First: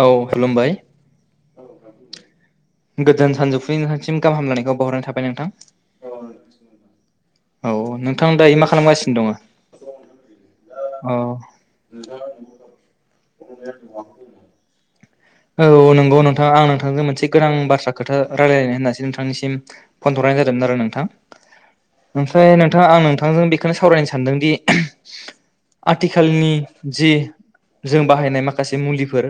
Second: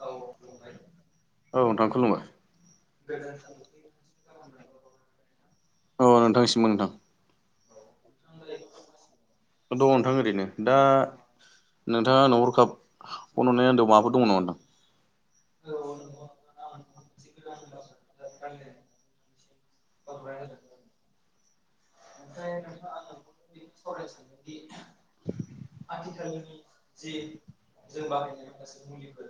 औ खुलुमबाय औ नोंथां खुलुमबाय गोजोन सानजौफुनि नोंथांसिम गाहाम हामलायानायखौ बावहरनाय थाबाय नोंथां। औ नोंथांसिमबो नोंथां औ नों दङ नोंथां ओरैनो दा अ नोंथाङा आंनाव हरखाब फन हरनायनि आन्दोआव माबाफोर दङ नामा नोंथां? औ नंगौ नोंथां आं नोंथांजों मोनसे गोनां बाथ्रा खोथा रायलायनो होननासो नोंथांनिसिम फन हरनाय जादोंमोन आरो नोंथां। ओमफाय नोंथाङा आं नोंथांजों बेखौनो सावरायनो सानदोंदि आथिखालनि जि जों बाहायनाय माखासे मुलिफोर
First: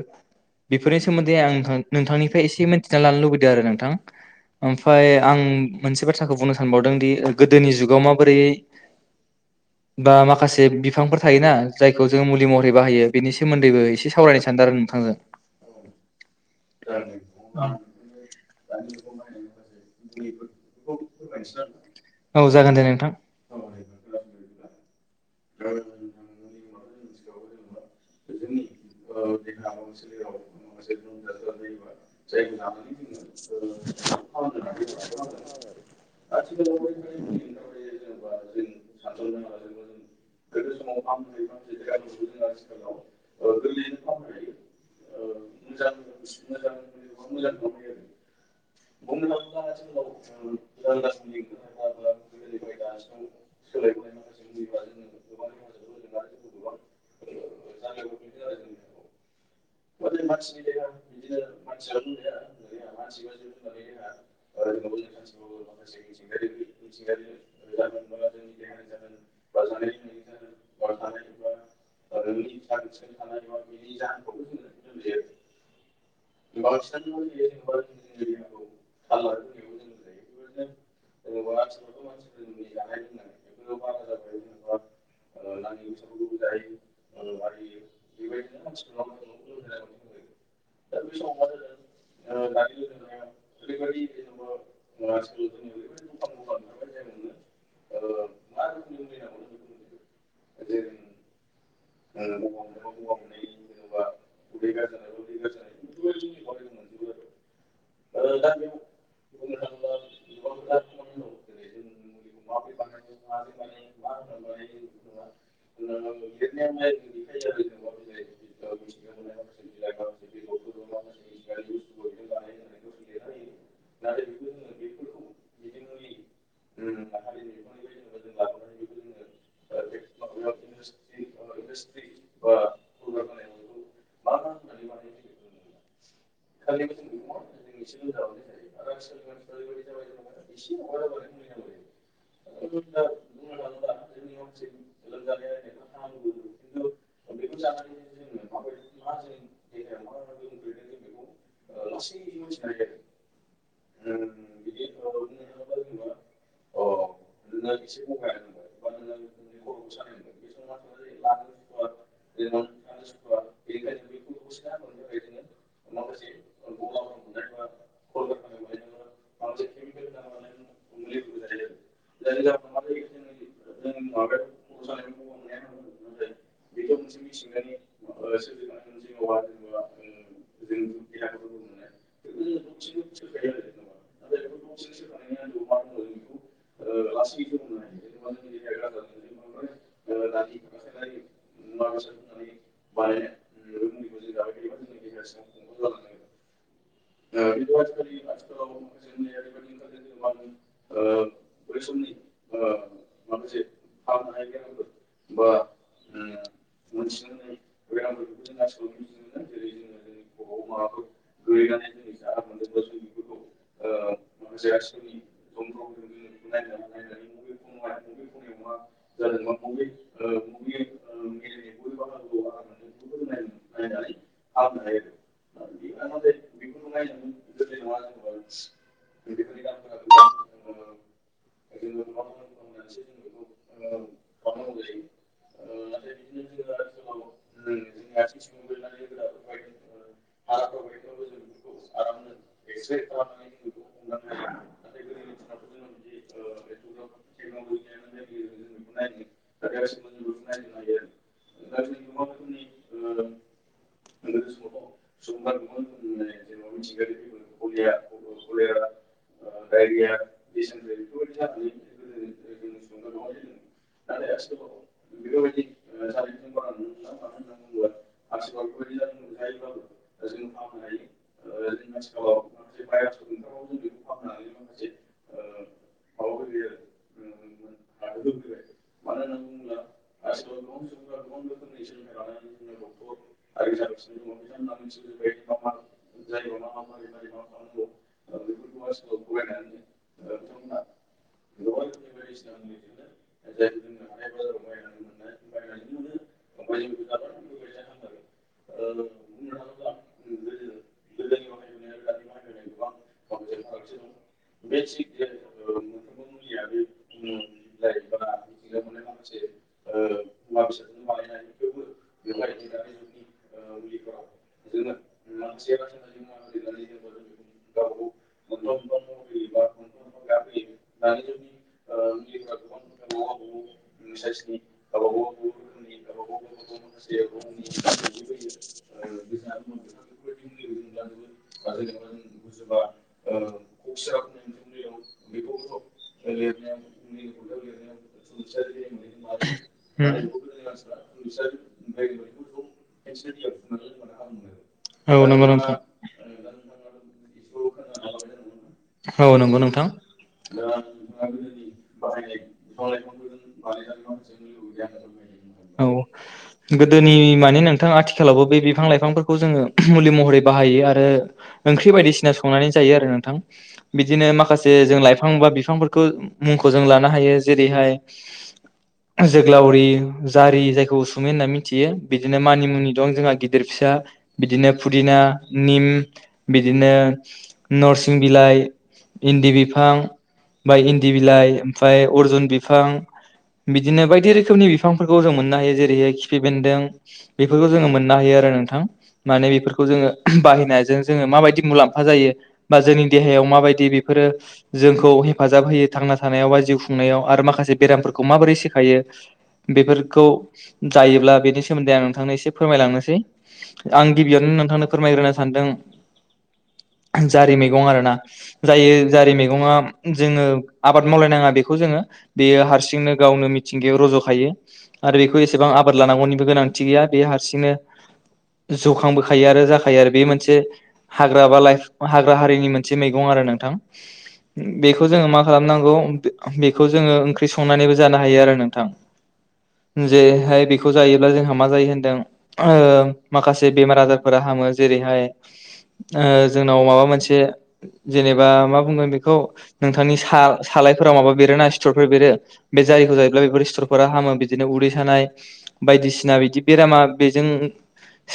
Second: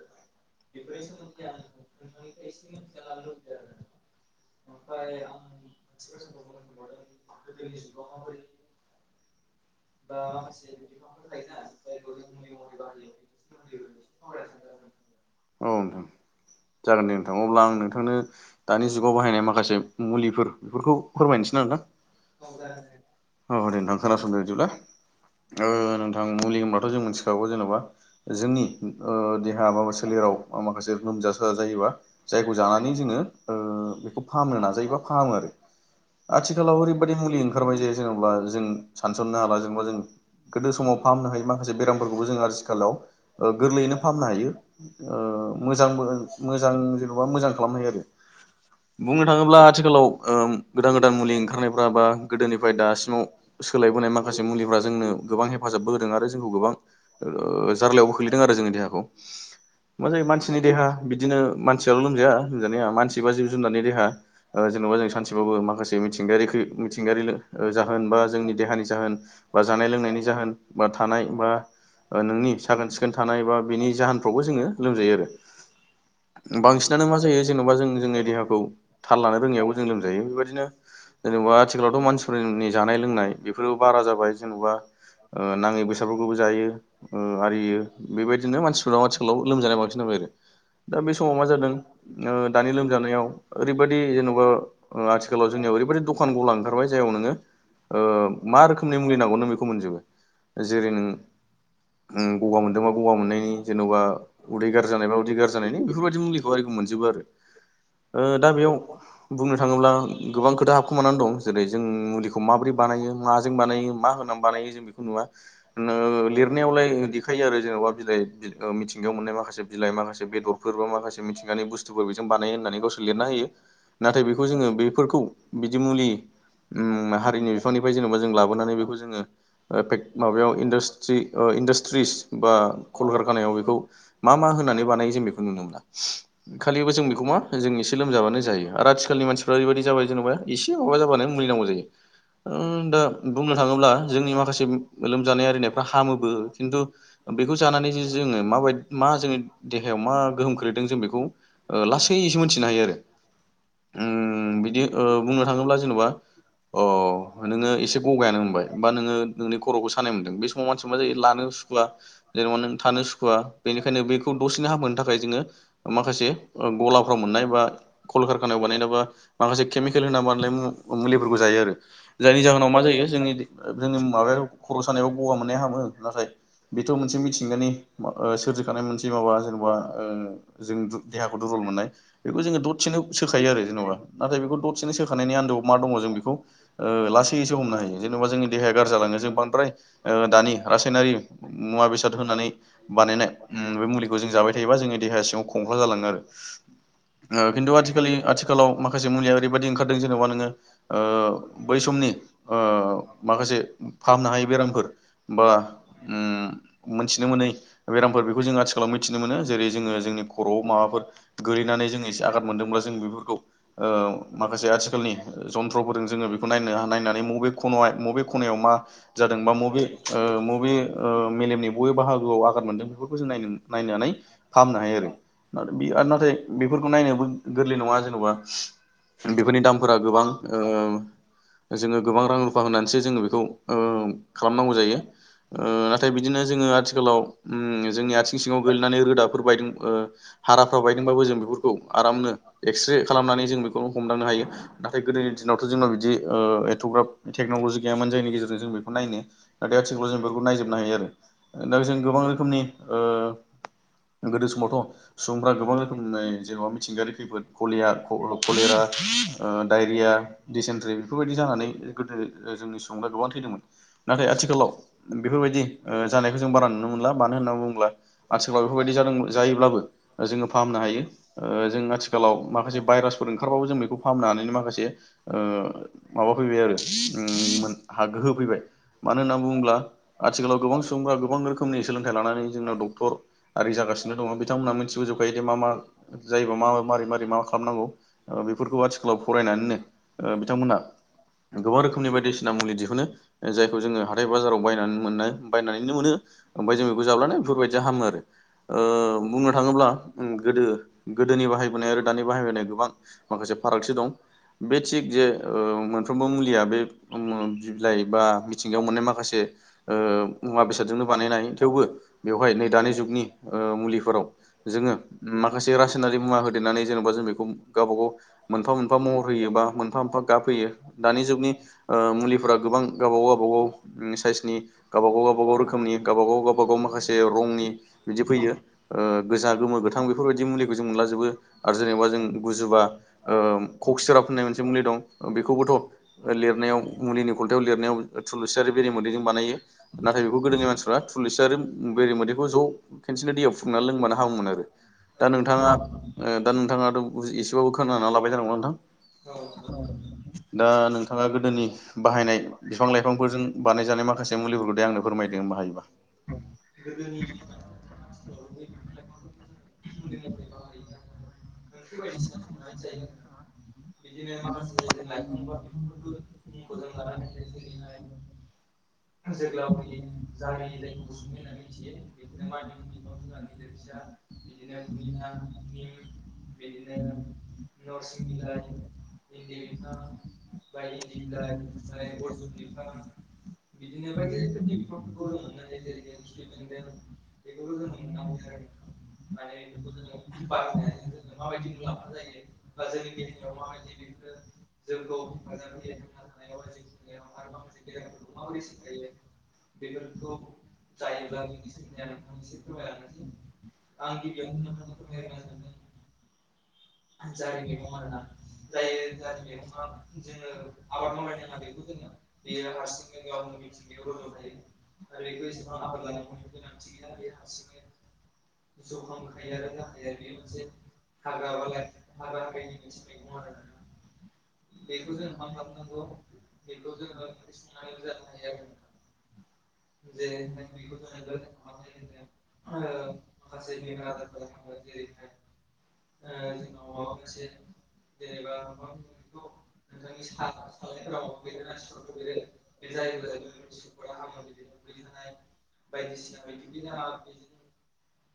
बेफोरनि सोमोन्दै आं नोंथां नोंथांनिफ्राय एसे मोनथिना लानो लुबैदों आरो नोंथां ओमफाय आं मोनसे बाथ्राखौ बुंनो सानबावदों दि ओ गो दोनि जुगाव माबोरैयै बा माखासे बिफांफोर थायोना जायखौ जों मुलि महरै बाहायो बेनि सोमोन्दैबो एसे सावरायनो सानदों आरो नोंथांजों। औ नोंथां जागोन दे नोंथां अब्ला आं नोंथांनो दानि जुगाव बाहायनाय माखासे मुलिफोर बेफोरखौ फोरमायनोसै ना औ जागोन दे नोंथां औ दे नोंथां खोनासंदो बिदिब्ला ओ नोंथां मुलि होमबा थ' जों मिथिखागौ जेनबा जोंनि ओ देहा बा सोलेराव माखासे लोमजा साजा जायोबा जायखौ जानानै जोङो ओ बेखौ फाहामनो नाजायोबा फाहामो आरो आथिखालाव ओरैबादि मुलि ओंखारबाय जे जेनेबा जों सानस'नो हाला जेनबा जों गोदो समाव फाहामनो हायो माखासे बेरामफोरखौबो जोंङो आ [unintelligible] आथिखालाव गोरलैयैनो फाहामनो हायो ओ मोजांबो मोजां जेनेबा मोजां खालामनो हायो आरो बुंनो थाङोब्ला आथिखालाव ओ गोदान गोदान मुलि ओंखारनायफ्रा बा गोदोनिफ्राय दासिमाव सोलायबोनाय माख माखासे मुलिफ्रा जोंनो गोबां हेफाजाबबो होदों आरो जोंखौ गोबां ओ जार्लायावबो खोख्लैदों आरो जोंनि देहाखौ मा जायो मानसिनि देहा बिदिनो मानसियाल' लोमजाया लोमजानाया मानसि बा जिब जुनारनि देहा जेन'बा जों सानसेबाबो माखासे मिथिंगायारि खै मिथिंगायारि जाहोन बा जोंनि देहानि जाहोन बा जानाय लोंनायनि जाहोन बा थानाय बा नोंनि साखोन सिखोन थानाय बा बिनि जाहोनफ्रावबो जोङो लोमजायो आरो। बांसिनानो मा जायो जेन'बा जों जोंनि देहाखौ थाल लानो रोङैावबो जों लोमजायो बेबायाददिनो जेनेबा आथिखालावथ' मानसिफोरनि जानाय लोंनाय बेफोर बारा जाबाय जेन'बा नाङै बेसादफोरखौबो जायो आरियो बेबायदिनो मानसिफोराव आथिखालाव लोमजानाय बांसिन जाबाय आरो दा बे समाव मा जादों दानि लोमजानायाव ओरैबायदि जेन'बा आथिखालाव जोंनियाव ओरैबायदि दखान गला ओंखारबाय जायाव नोङो मा रोखोमनि मुलि नांगौ नों बेखौ मोनजोबो जेरै नों गगा मोनदोंबा गगा मोननायनि जेन'बा उदै गार जानायबा उदै गार जानायनि बेफोरबायदि मुलिखौ आरखौ मोनजोबो आरो दा बेयाव बुंनो थाङोब्ला गोबां खोथा हाबखोमानानै दं जेरै जों मुलिखौ माबोरै बानायो माजों बानायो मा होनानै बानायो जों बेखौ नुवा लिरनायावलाय देखायो आरो जेनेबा बिलाइ मिथिंगायाव मोननाय माखासे बिलाइ माखासे बेदरफोर बा माखासे मिथिंगानि बुस्थुफोर बेजों बानायो होननानै गावसोर लिरना होयो नाथाय बेखौ जोङो बेफोरखौ बिदि मुलि हारिनि बिफांनि ज जेनेबा जों लाबोनानै बेखौ जोङो माबायाव इास्रि इडास्ट्रिस बा कलकारखानायाव बेखौ मा मा होनानै बानायो जों बेखौ नुनो मोनला। खालिबो जों बेखौ मा जों एसे लोमजाबानो जायो आरो आथिखालनि मानसिफ्रा ओरैबायदि जाबाय जेनेबा एसे माबा जाबानो मुलिनांगौ जायो। दा बुंनो थाङोब्ला जोंनि माखासे लोमजानाय आरिनायफ्रा हामोबो खिन्थु बेखौ जानानै जे जोङो माबायदि मा जोंनि देहायाव मा गोहोम खो्लैदों जों बेखौ लासैसो मोनथिनो हायो आरो बिदि बुंनो थाङोब्ला जेन'बा अ नोङो एसे गगायानो हमबाय बा नोङो नोंनि खर'खौ सानाय मोन्दों बे समाव मानसिया मा जायो लानो सुखुवा जेनेबा नों थानो सुखुवा बेनिखायनो बेखौ दसेनो हामहोनो थाखाय जोङो माखासे गलाफ्राव मोननाय बा कलकारखानायायाव बानायनाय बा माखासे केमिकेल होनना बानायनाय मुलिफोरखौ जायो आरो। जायनि जाहोनाव मा जायो जोंनि जोंनि माबायाव खर' सानायाव गगा मोननाया हामो नाथाय बेथ' मोनसे मिथिंगानि सोरजिखानाय मोनसे माबा जेन'बा जों देहाखौ दुरबल मोननाय बेखौ जोङो दरसेनो सोखायो आरो जेनेबा नाथाय बेखौ दरसेनो सोखानायनि आन्दोआव मा दङ जों बेखौ लासैसो हमनो हायो जेनेबा जोंनि देहाया गाज्रि जालाङो जों बांद्राय दानि रासायनारि मुवा बेसाद होनानै बानायनाय बे मुलिखौ जों जाबाय थायोबा जोंनि देहाया सिङाव खमख्ला जालाङो आओ खिन्थु आथिखलि आथिखालाव माखासे मुलिया ओरैबायदि ओंखारदों जेनेबा नोङो बै समनि माखासे फाहामनो हायै बेरामफोर बा मोनथिनो मोनै बेरामफोर बेखौ जों आथिखालाव मिथिनो मोनो जेरै जोङो जोंनि खर'आव माबाफोर गोगलैनानै जोङ एसे आगाद मोनदोंब्ला जों बेफोरखौ माखासे आथिखालनि जन्थ्रफोरजों जोङो बे नायनो नायनानै बबे ख बबे खनायाव मा जादों बा मबे मबे मेलेमनि बबे बाहागोआव आगत मोनदों बेफोरखौ जोंनायनो नायनानै फाहामनो हायो आरो बे नाथाय बेफोरखौ नायनोबो गोरलै नङा जेन'बा बेफोरनि दामफोरा गोबां जोङो गोबां रां रुफा होनानैसो जोङो बेखौ खालामनांगौ जायो नाथाय बिदिनो जोङो आथिखालाव जोंनि आथिं सिङाव गोलैनानै रोदाफोर बायदों हाराफ्रा बायदोंबाबो जों बेफोरखौ आरामनो एक्स्रे खालामनानै जों बेखौ हमदांनो हायो नाथाय गोदोनि दिनावथ' जोंनाव बिदि एथ'ग्राफ टेक्न'लजि गैयामोन जायनि गेजेरजों जों बेखौ नायनो नाथाय आथिखालाव जों बेफोरखौ नायजोबनो हायो आरो दा जों गोबां रोखोमनि गोदो समावथ' सुबुंफ्रा गोबां रोखोमनि जेन'बा मिथिंगायारि खैफोद कलिया फलेरा डायरिया दिडिसेन्ट्रि बेफोरबायदि जानानै गोदो जोंनि संगादआ गोबां थैदोंमोन नाथाय आथिखालाव बेफोरबायदि जानायखौ जों बारा नुनो मोनला मानो होन्नानै बुङोब्ला आथिखालाव बेफोरबायदि जादों जायोब्लाबो जोङो फाहामनो हायो जों आथिखालाव माखासे भाइरासफोर ओंखारबाबो जों बेखौ फाहामनो हानायनि माखासे माबा फैबाय आरो हा गो होफैबाय मानो होनना बुङोब्ला आथिखालाव गोबां सुबुंफोरा गोबां रोखोमनि सोलोंथाइ लानानै जोंनाव डक्टर आरि जागासिनो दङ बिथांमोना मिथिबोजोबखायो दे मा मा जायोबा मा मारै मारै मा खालामनांगौ बेफोरखौ आथिखालाव फरायनानैनो बिथांमोना गोबां रोखोमनि बायदिसिना मुलि दिहुनो जायखौ जोङो हाथथाय बाजाराव बायनानै मोननो बायनानैनो मोनो ओमफ्राय जों बेखौ जाब्लानो बेफोरबायदिया हामो आरो बुंनो थाङोब्ला गोदो गोदोनि बाहायबोनाय आरो दानि बाहायबोनाय गोबां माखासे फारागस दं बे थिग जे मोनफ्रोमबो मुलिया बे बिलाइ बा मिथिंगायाव मोननाय माखासे मुवा बेसादजोंनो बानायनाय थेवबो बेवहाय नै दानि जुगनि मुलिफोराव जोङो माखासे रासायनारि मुवा होदेरनानै जेन'बा जों बेखौ गावबा गाव मोनफा मोनफा महर होयो बा मोनफा मोनफा गाब होयो। दानि जुगनि मुलिफोरा गोबां गावब गाव गावबागाव साइसनि गावबागाव गावबागाव रोखोमनि गावबागाव गावबागाव माखासे रंनि बिदि फैयो गोजा गोमो गोथां बेफोरबायदि मुलिखौ जों मोनलाजोबो आरो जेनेबा जों गुजुबा ककसिरा होननाय मोनसे मुलि दं बे खौबोथ' लिरनायाव मुलिनि खलथायाव लिरनायाव थुलुंसि आरो बेरे मोदैजों बानायो नाथाय बेखौ गोदोङनि मानसिफ्रा थुलुंसि आरो बेरे मोदैखौ ज' खेनसेनो दैयाव फुुंनानै लोंबानो हामोमोन आरो। दा नोंथाङा दा नोंथाङाथ' एसेबाबो खोनानानै लाबाय जानांगौ नोंथां। औ नंगौ नोंथां। दा नोंथाङा गोदोनि बाहायनाय बिफां लाइफांफोरजों बानायजानाय माखासे मुलिफोरखौ दे आंनो फोरमायदों बाहायोबा औ गोदोनि माने नोंथां आथिखालावबो बे बिफां लाइफांफोरखौ जोङो मुलि महरै बाहायो आरो। ओंख्रि बायदिसिना संनानै जायो आरो नोंथां। बिदिनो माखासे जों लाइफां बा बिफांफोरखौ मुंखौ जों लानो हायो जेरैहाय जोग्लावरि जारि जायखौ उसुमै होनना मिथियो। बिदिनो मानिमुनि दं जोंहा गिदिर फिसा बिदिनो फुदिना निम बिदिनो नरसिं बिलाइ। इन्दि बिफां ओमफ्राय इन्दि बिलाइ ओमफफ्राय अरजुन बिफां बिदिनो बायदि रोखोमनि बिफांफोरखौ जों मोननो हायो जेरैहाय खिफि बेन्दों बेफोरखौ जोङो मोननो हायो आरो नोंथां माने बेफोरखौ जोङो माबादि मुलाम्फाजायो बा जोंनि देहायाव माबादि जदि बेफोरो जोंखौ हेफाजाब होयो थांना थानायाव बा जिउ खुंनायाव आरो माखासे बेरामफोरखौ माबोरै सिखायो बेफोरखौ जायोब्ला बेनि सोमोन्दै आं नोंथांनो एसे फोरमायलांनोसै आं गिबियावनो नोंथांनो फोरमायग्रोनो सानदों। जारि मैगं आरोना! जायो जारि मैगङा जोङो आबाद मावलायनाङा बेखौ जोङो बेयो हारसिंनो गावनो मिथिंगायाव रज'खायो आरो बेखौ एसेबां आबाद लानांगौनिबो गोनांथि गैया बेयो हारसिंनो जौखांबोखायो आरो जाखायो आरो बे मोनसे हाग्रा बा लाइफां हाग्रा हारिनि मोनसे मैगं आरो नों बेखौ जोङो मा खालामनांगौ बेखौ जोङो ओंख्रि संनानैबो जानो हायो आरो नोंथां जेरैहाय बेखौ जायोब्ला जोंहा मा जायो होनदों माखासे बेमार आजारफोरा हामो जेरैहाय ओ जोंनाव माबा मोनसे जेनेबा एबा मा बुंगोन बेखौ नोंथांनि सालायफोराव माबा बेरोना सिथरफोर बेरो बे जारिखौ जायोब्ला बेफोर सिथरफोरा हामो बिदिनो उदै सानाय बायदिसिना बिदि बेरामा बेजों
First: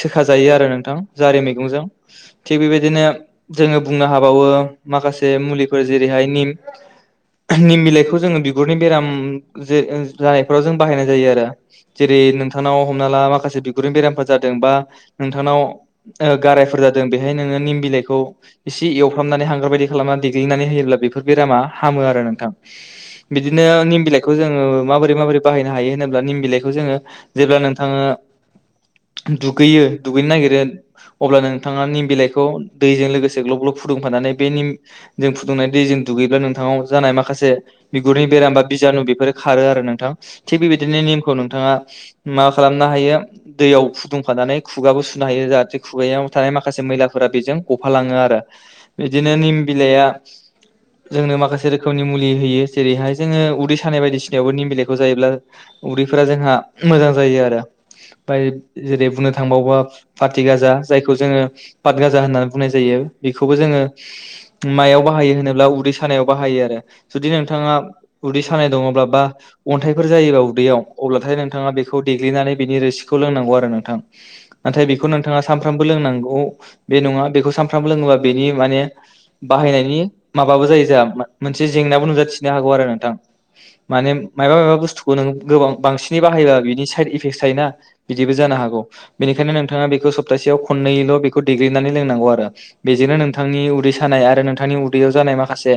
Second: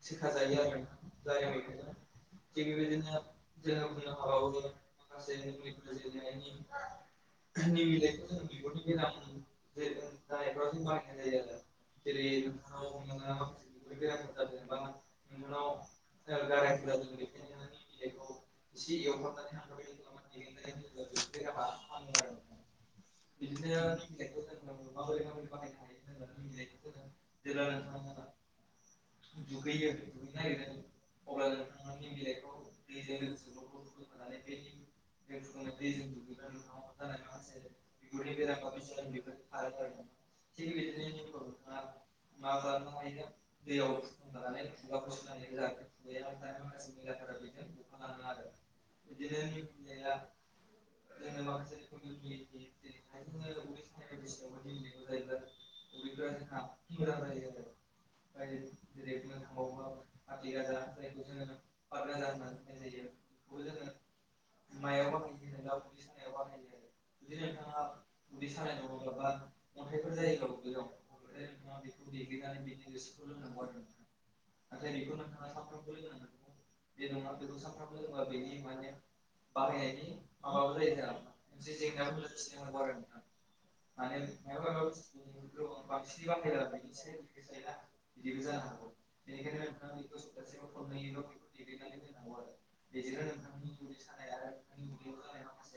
सोखा जायो आरो नोंथां जारि मैगंजों थिग बेबायदिनो। जोङो बुंनो हाबावो। माखासे मुलिफोर जेरैहाय निम निम बिलाइखौ जोङो बिगुरनि बेराम जानायफोराव जों बाहायनाय जायो आरो जेरै नोंथांनाव हमना ला माखासे बिगुरनि बेरामफोर जादों बा नोंथांनाव गारायफोर जादों बेहाय नोङो निम बिलाइखौ। एसे एवफ्रामनानै हां बेबायायदि खालामना देग्लिनानै होयोब्ला बेफोर बेरामा हामो आरो नोंथां बिदिनो निम बिलाइखौ जोङो माबोरै माबोरै बाहायनो हायो होनोब्ला निम बिलाइखौ जोङो जेब्ला नोंथाङा दुगैयो दुगैनो नागिरो अब्ला नोंथाङा निम बिलाइखौ दैजों लोगोसे ग्लब ग्लब फुदुंफानानै। निमजों फुुंदुंनाय दैजों दुगैब्ला नोंथांनाव जानाय माखासे बिगुरनि बेराम बा बिजानु बेफोर खारो आरो नोंथां थि बेबायदिनो निमखौ नोंथाङा मा खालामनो हायो दैयाव फुदुंखानानै खुगाबो सुनो हायो जाहाथे खुगायाव थानाय माखासे मैलाफोरा बेजों गफाला आङ आरो बिदिनो निम बिलाइया जोंनो माखासे रोखोमनि मुलि होयो जेरैहाय जोङो उदै सानाय बायदिसिनायावबो निम बिलाइखौ जायोब्ला उदैफोरा जोंहा मोजां जायो आरो मफ्राय जेरै बुंनो थांबावोबा पाथि गाजा जायखौ जोङो पातगाजा होननानै बुंनाय जायो। बेखौ। मायाव बाहायो होनोब्ला उदै सानायाव बाहायो आरो जुदि नोंथाङा उदै सानाय दङब्ला बा अन्थाइफोर जायोबा उदैयाव अब्लाथाय नोंथाङा बेखौ देग्लिनानै बेनि रोसिखौ लोंनांगौ आरो नोंथां नाथाय बेखौ नोंथाङा सानफ्रामबो लोंनांगौ बे नङा। बेखौ सानफ्रामबो लोङोबा बेनि माने बाहायनायनि माबाबो जायो। मोनसे जेंनाबो नुजाथिनो हागौ आरो नोंथां माने मायबा मायबा बुस्थुखौ नों गोबां बांसिनै बाहायोबा बिनि साइद इफेक्ट थायोना बिदिबो जानो हागौ। बेनिखायनो नोंथाङा बेखौ सप्तासेयाव खनैल' बेखौ दैग्लिनानै लोंनागौ आरो बेजोंनो नोंथांनि उदै नाय नोंथांनि उदैयाव जानाय माखासे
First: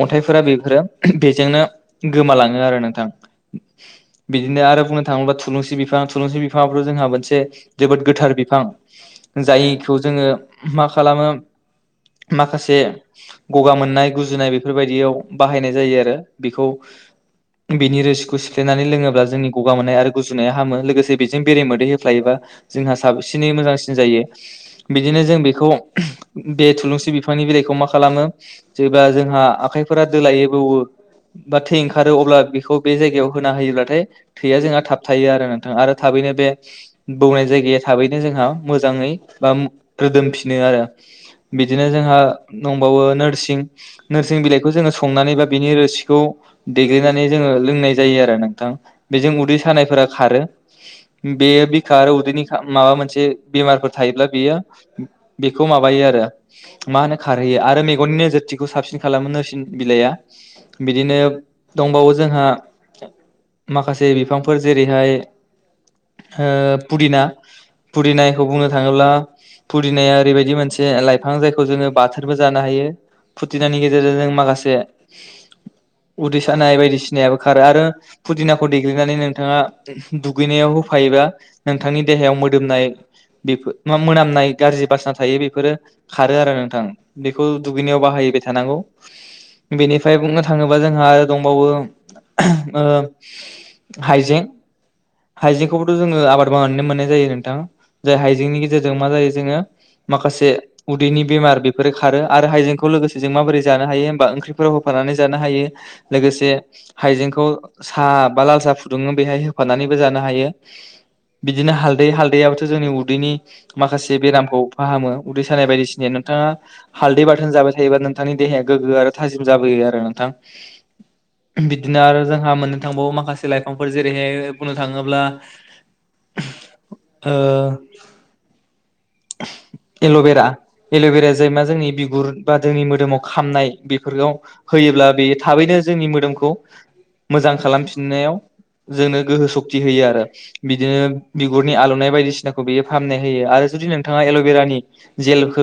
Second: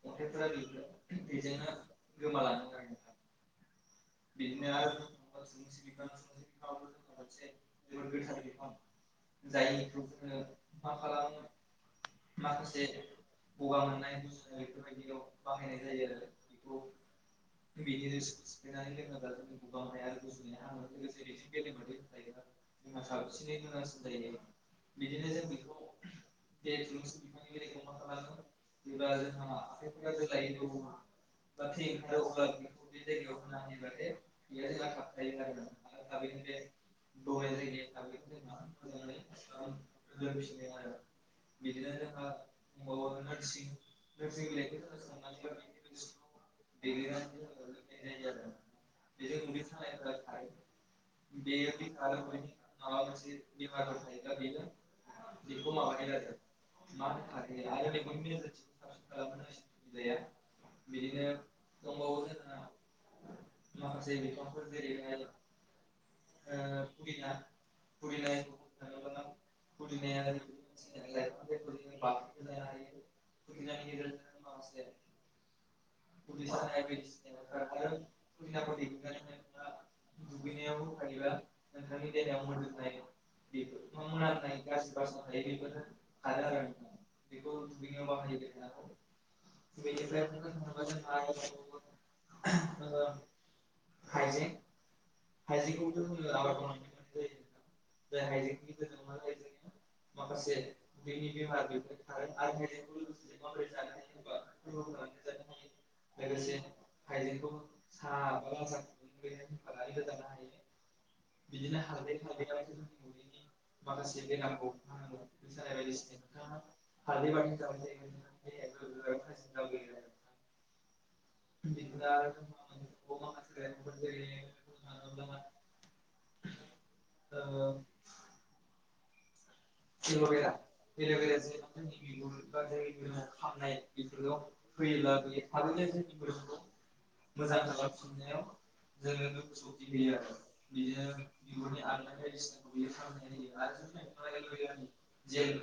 अन्थाइफोरा बेफोरो बेजोंनो गोमालाङो आरो नोंथां। बिदिनो आरो बुंनो थाङोब्ला थुलुंसि बिफां थुलुंसि बिफाङाबोथ जोंहा मोनसे जोबोद गोथार बिफां जायखौ जोङो मा खालामो माखासे गगा मोननाय गुजुनाय बेफोरबायदियाव बाहायनाय जायो आरो बेखौ बिनि रोसिखौ सिख्रेब लोङोब्ला जोंनि गगा मोननाय आरो गुजुनाया हामो लोगोसे बेजों बेरे मोदै होफ्लायोबा जोंहा साबसिनै मोजांसिन जायो बिदिनो जों बेखौ बे थुलुंसि बिफांनि बिलाइखौ मा खालामो जेब्ला जोंहा आखाइफोरा दोलायो बौवो बा थै ओंखारो अब्ला बेखौ बे जायगायाव हो ना होयोब्लाथाय थैया जोंहा थाब थायो आरो नोंथां आरो थाबैनो बे बौनाय जायगाया थाबैनो जोंहा मोजाङै बा रोदोमफिनो आरो बि दिनो जोंहा दंबावो नोरसिं नोरसिं बिलाइखौ जोङो संनानै बा बिनि रोसिखौ देग्लिनानै जोङो लोंनाय जा नोंथां बेजों उदै सानायफोरा खारो बेयो बिखा आरो उदैनि खा माबा मोनसे बेमारफोर थायोब्ला बेयो बेखौ माबायो आरो। मा होनो खारहोयो आरो मेगननि नोजोरथिखौ साबसिन खालामो नोरसिन बिलाइआ बिदिनो दंबावो जोंहा माखासे बिफांफोर जेरैहाय ओ पुदिना पुदिनाखौ बुंनो थाङोब्ला पुदिनाया ओरैबायदि मोनसे लाइफ थां जायखौ जोङो बाथोनबो जानो हायो फुदिनानि गेजेरजों जों माखासे उदै सानाय बायदिसिनायाबो खारो आरो फुदिनाखौ देग्लिनानै नोंथाङा दुगैनायाव होफायोबा नोंथांनि देहायाव मोदोमनाय बेफोर मोनामनाय गाज्रि बासना थायो बेफोरो खारो आरो नोंथां बेखौ दुगैनायाव बाहायबाय थानांगौ बेनिफ्राय बुंनो थाङोबा जों जोंहा दंबावो ओ हाइजें हाइजेंखौबोथ' जोङो आबाद मावनानैनो मोननाय जायो नोंथां जाय हाइजेंनि गेजेरजों मा जायो जोङो माखासे उदैनि बेमार बेफोरो खारो आरो हाइजेंखौ लोगोसे जों माबोरै जानो हायो होमबा ओंख्रिफोराव होफानानै जानो हायो। लोगोसे हाइजेंखौ साहा बा लाल साहा फुदुङो बेहाय होफानानैबो जानो हायो बिदिनो हालदै हालदैाबथ जोंनि उदैनि माखासे बेरामखौ फाहामो उदै जानाय बायदिसिना नोंथाङा हालदै बाथोन जाबाय थायोबा नोंथांनि देहाया गोग्गो आरो थाजिम जाबोयो आरो नोंथां। बिदिनो आरो जोंहा मोननो थांबावो माखासे लाइफांफोर जेरैहाय बुंनो थाङोब्ला ओ एल'बेरा एल'बेराया जाय मा जोंनि बिगुर बा जोंनि मोदोमाव खामनाय बेफोरखौ होयोब्ला बेयो थाबैनो जोंनि मोदोमखौ मोजां खालामफिननायाव जोंनो गोहो सक्ति होयो आरो बिदिनो बिगुरनि आलौनाय बायदिसिनाखौ बेयो फाहामनाय होयो आरो जुदि नों एल'बेरा। जेलखौ